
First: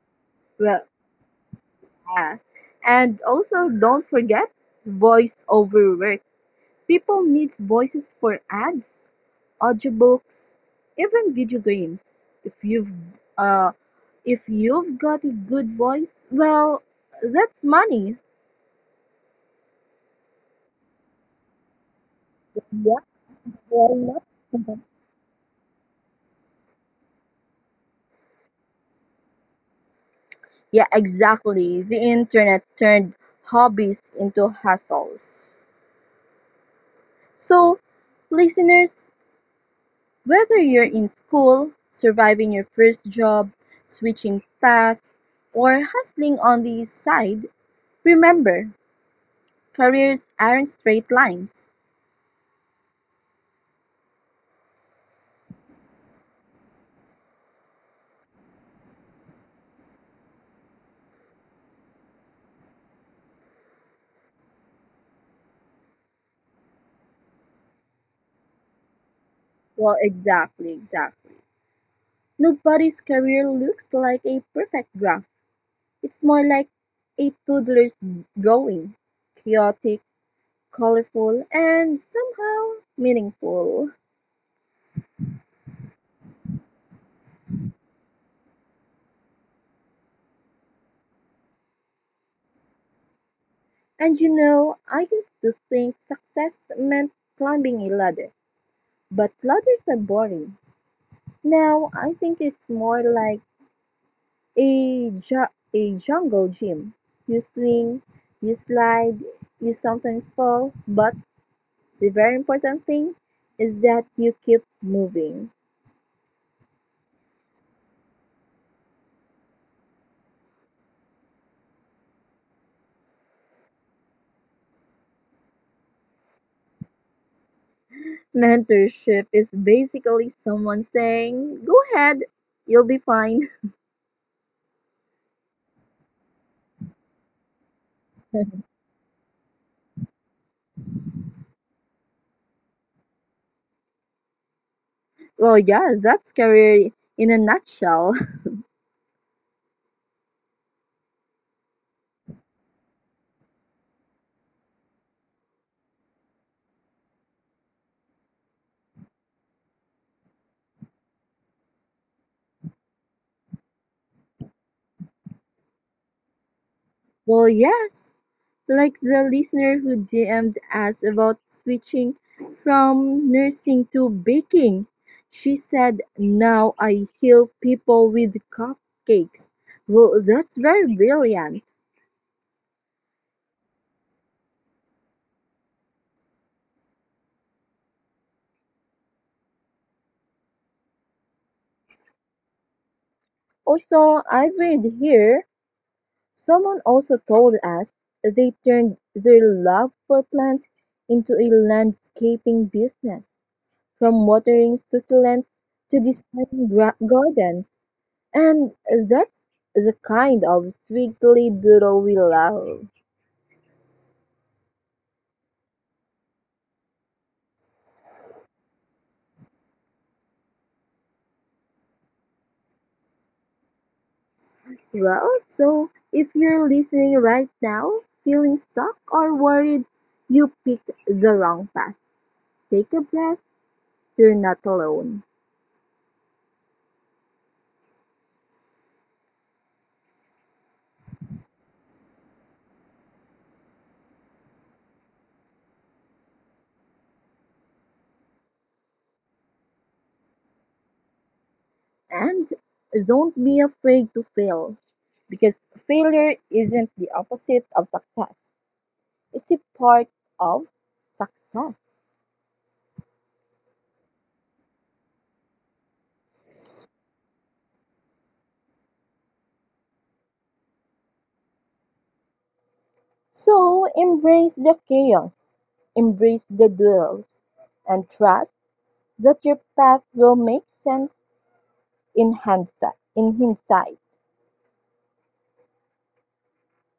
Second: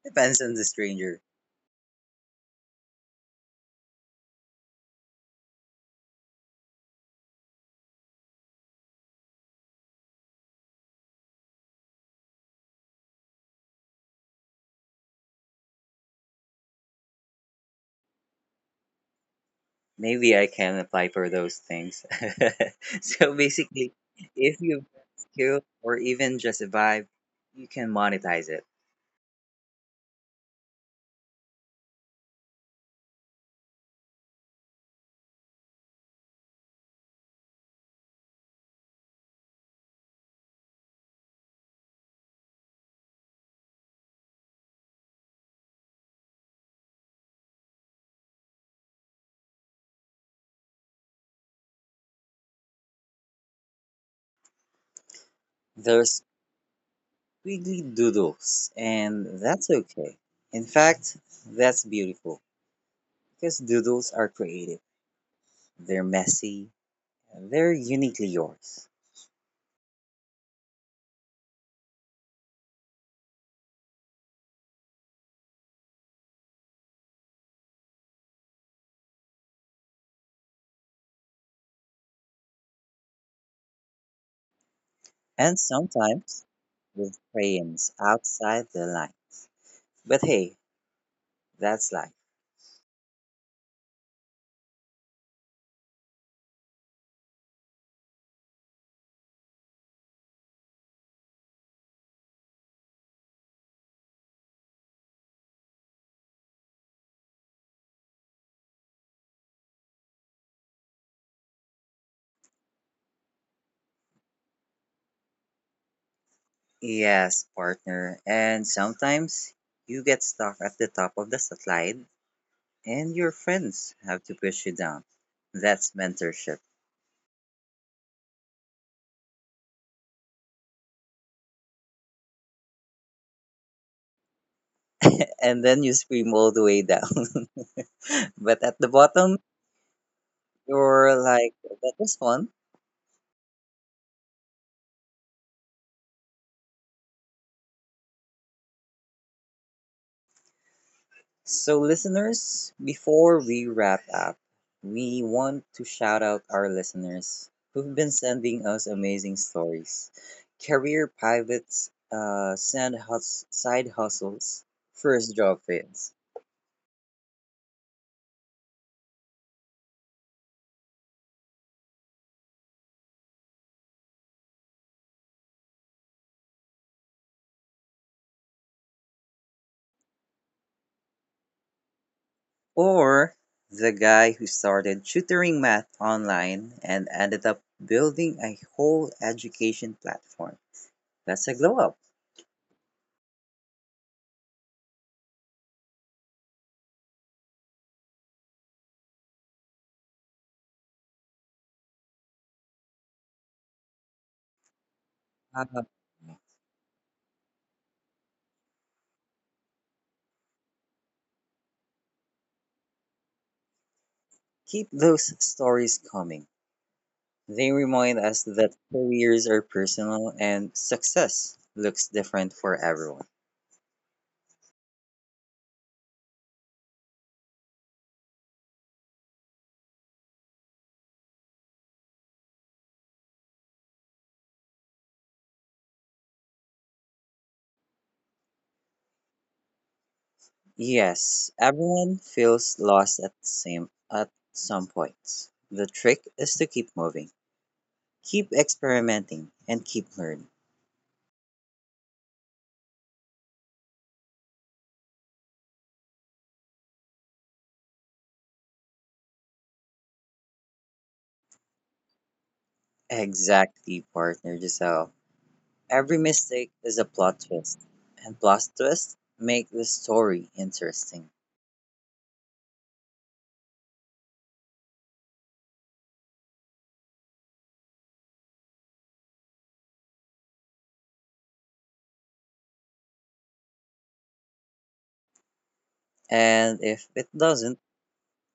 A: Depends on the
B: Well,
A: stranger.
B: yeah. And also, don't forget voice over work. People need voices for ads, audiobooks, even video games. If you've uh, if you've got a good voice, well, that's money.
A: Maybe I can apply for those things.
B: Yeah,
A: So basically,
B: why not?
A: if you've
B: Mhm.
A: skill or even just a vibe, you can monetize it.
B: Yeah, exactly. The internet turned hobbies into hustles. So, listeners, whether you're in school, surviving your first job, switching paths, or hustling on the side, remember, careers aren't straight lines.
A: There's squiggly doodles, and that's okay. In fact, that's beautiful because doodles are creative. They're messy, they're uniquely yours.
B: Well, exactly, exactly. Nobody's career looks like a perfect graph. It's more like a toddler's drawing. Chaotic, colorful, and somehow meaningful.
A: And sometimes with crayons outside the line. But hey, that's life.
B: And you know, I used to think success meant climbing a ladder, but ladders are boring. Now I think it's more like a jungle gym. You swing, you slide, you sometimes fall, but the very important thing is that you keep moving.
A: Yes, partner. And sometimes you get stuck at the top of the slide and your friends have to push you down. That's mentorship.
B: Mentorship is basically someone saying, "Go ahead, you'll be fine."
A: And then you scream all the way down. But at the bottom, you're like, that was fun.
B: Well, yeah, that's career in a nutshell.
A: So, listeners, before we wrap up, we want to shout out our listeners who've been sending us amazing stories, career pivots, side hustles, first job fails,
B: Well, yes, like the listener who DM'd us about switching from nursing to baking. She said, "Now I heal people with cupcakes." Well, that's very brilliant.
A: or the guy who started tutoring math online and ended up building a whole education platform. That's a glow up.
B: Also, I've read here someone also told us they turned their love for plants into a landscaping business, from watering succulents
A: Uh,
B: to designing gardens. And that's the kind of sweetly doodle we love.
A: Keep those stories coming. They remind us that careers are personal and success looks different for everyone.
B: Well, so if you're listening right now, feeling stuck or worried, you picked the wrong path. Take a breath, you're not alone.
A: Yes, everyone feels lost at the same at some points. The trick is to keep moving, keep experimenting, and keep learning.
B: And don't be afraid to fail because failure isn't the opposite of success, it's a part of success.
A: Exactly, partner Giselle. Every mistake is a plot twist, and plot twists make the story interesting.
B: So embrace the chaos, embrace the duels, and trust that your path will make sense in hindsight. In hindsight.
A: And if it doesn't,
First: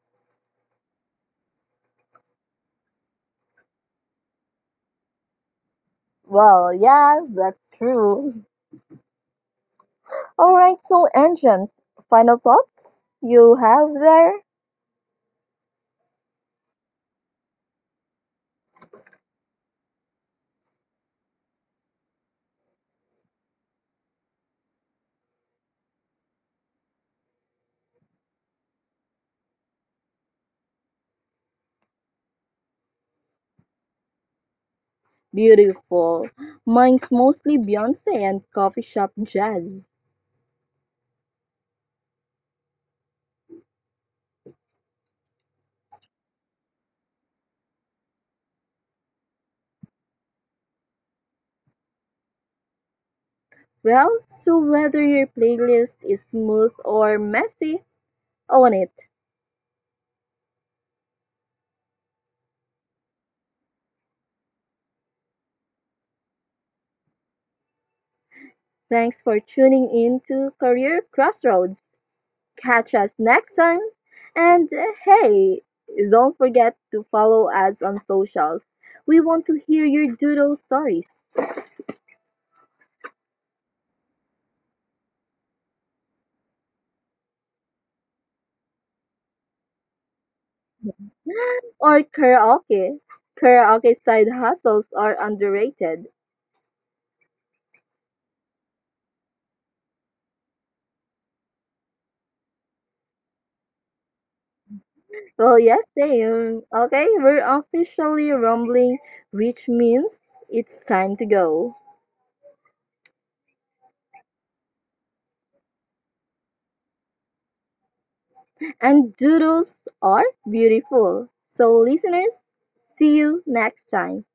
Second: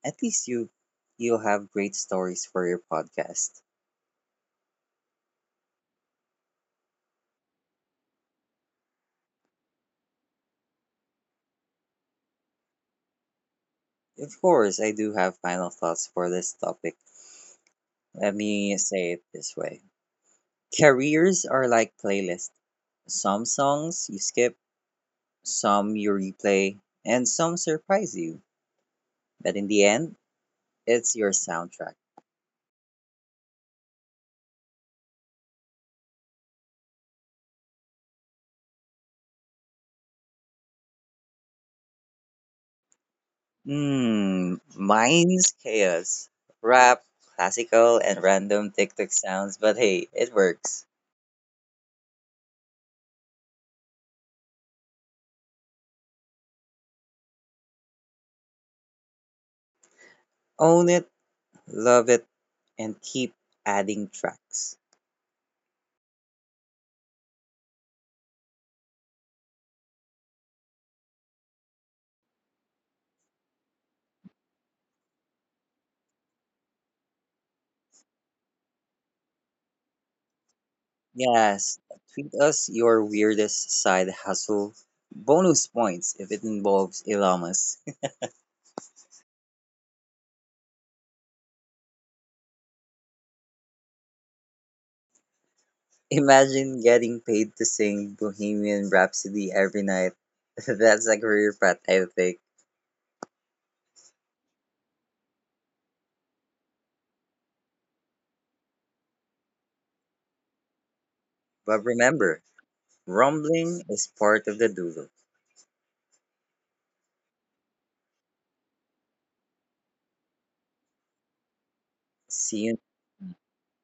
A: at least you'll have great stories for your podcast.
B: Well, yes, that's true. All right, so engines, final thoughts you have
A: Of
B: there?
A: course, I do have final thoughts for this topic. Let me say it this way. Careers are like playlists. Some songs you skip, some you replay, and some surprise you. But in the end, it's your soundtrack.
B: Beautiful. Mine's mostly Beyonce and coffee shop jazz.
A: Hmm, mine's chaos. Rap, classical, and random TikTok sounds, but hey, it works.
B: Well, so whether your playlist is smooth or messy, own it.
A: Own it, love it, and keep adding tracks.
B: Thanks for tuning in to Career Crossroads. Catch us next time. And hey, don't forget to follow us on socials. We want to hear your doodle stories.
A: Yes, tweet us your weirdest side hustle. Bonus points if it involves llamas.
B: Or karaoke. Karaoke side hustles are underrated.
A: Imagine getting paid to sing Bohemian Rhapsody every night. That's a career path, I think.
B: Well, yes, same. Okay, we're officially rumbling, which means it's time to
A: But
B: go.
A: remember, rumbling is part of the doodle.
B: And doodles are beautiful. So, listeners,
A: See
B: see
A: you
B: you next time.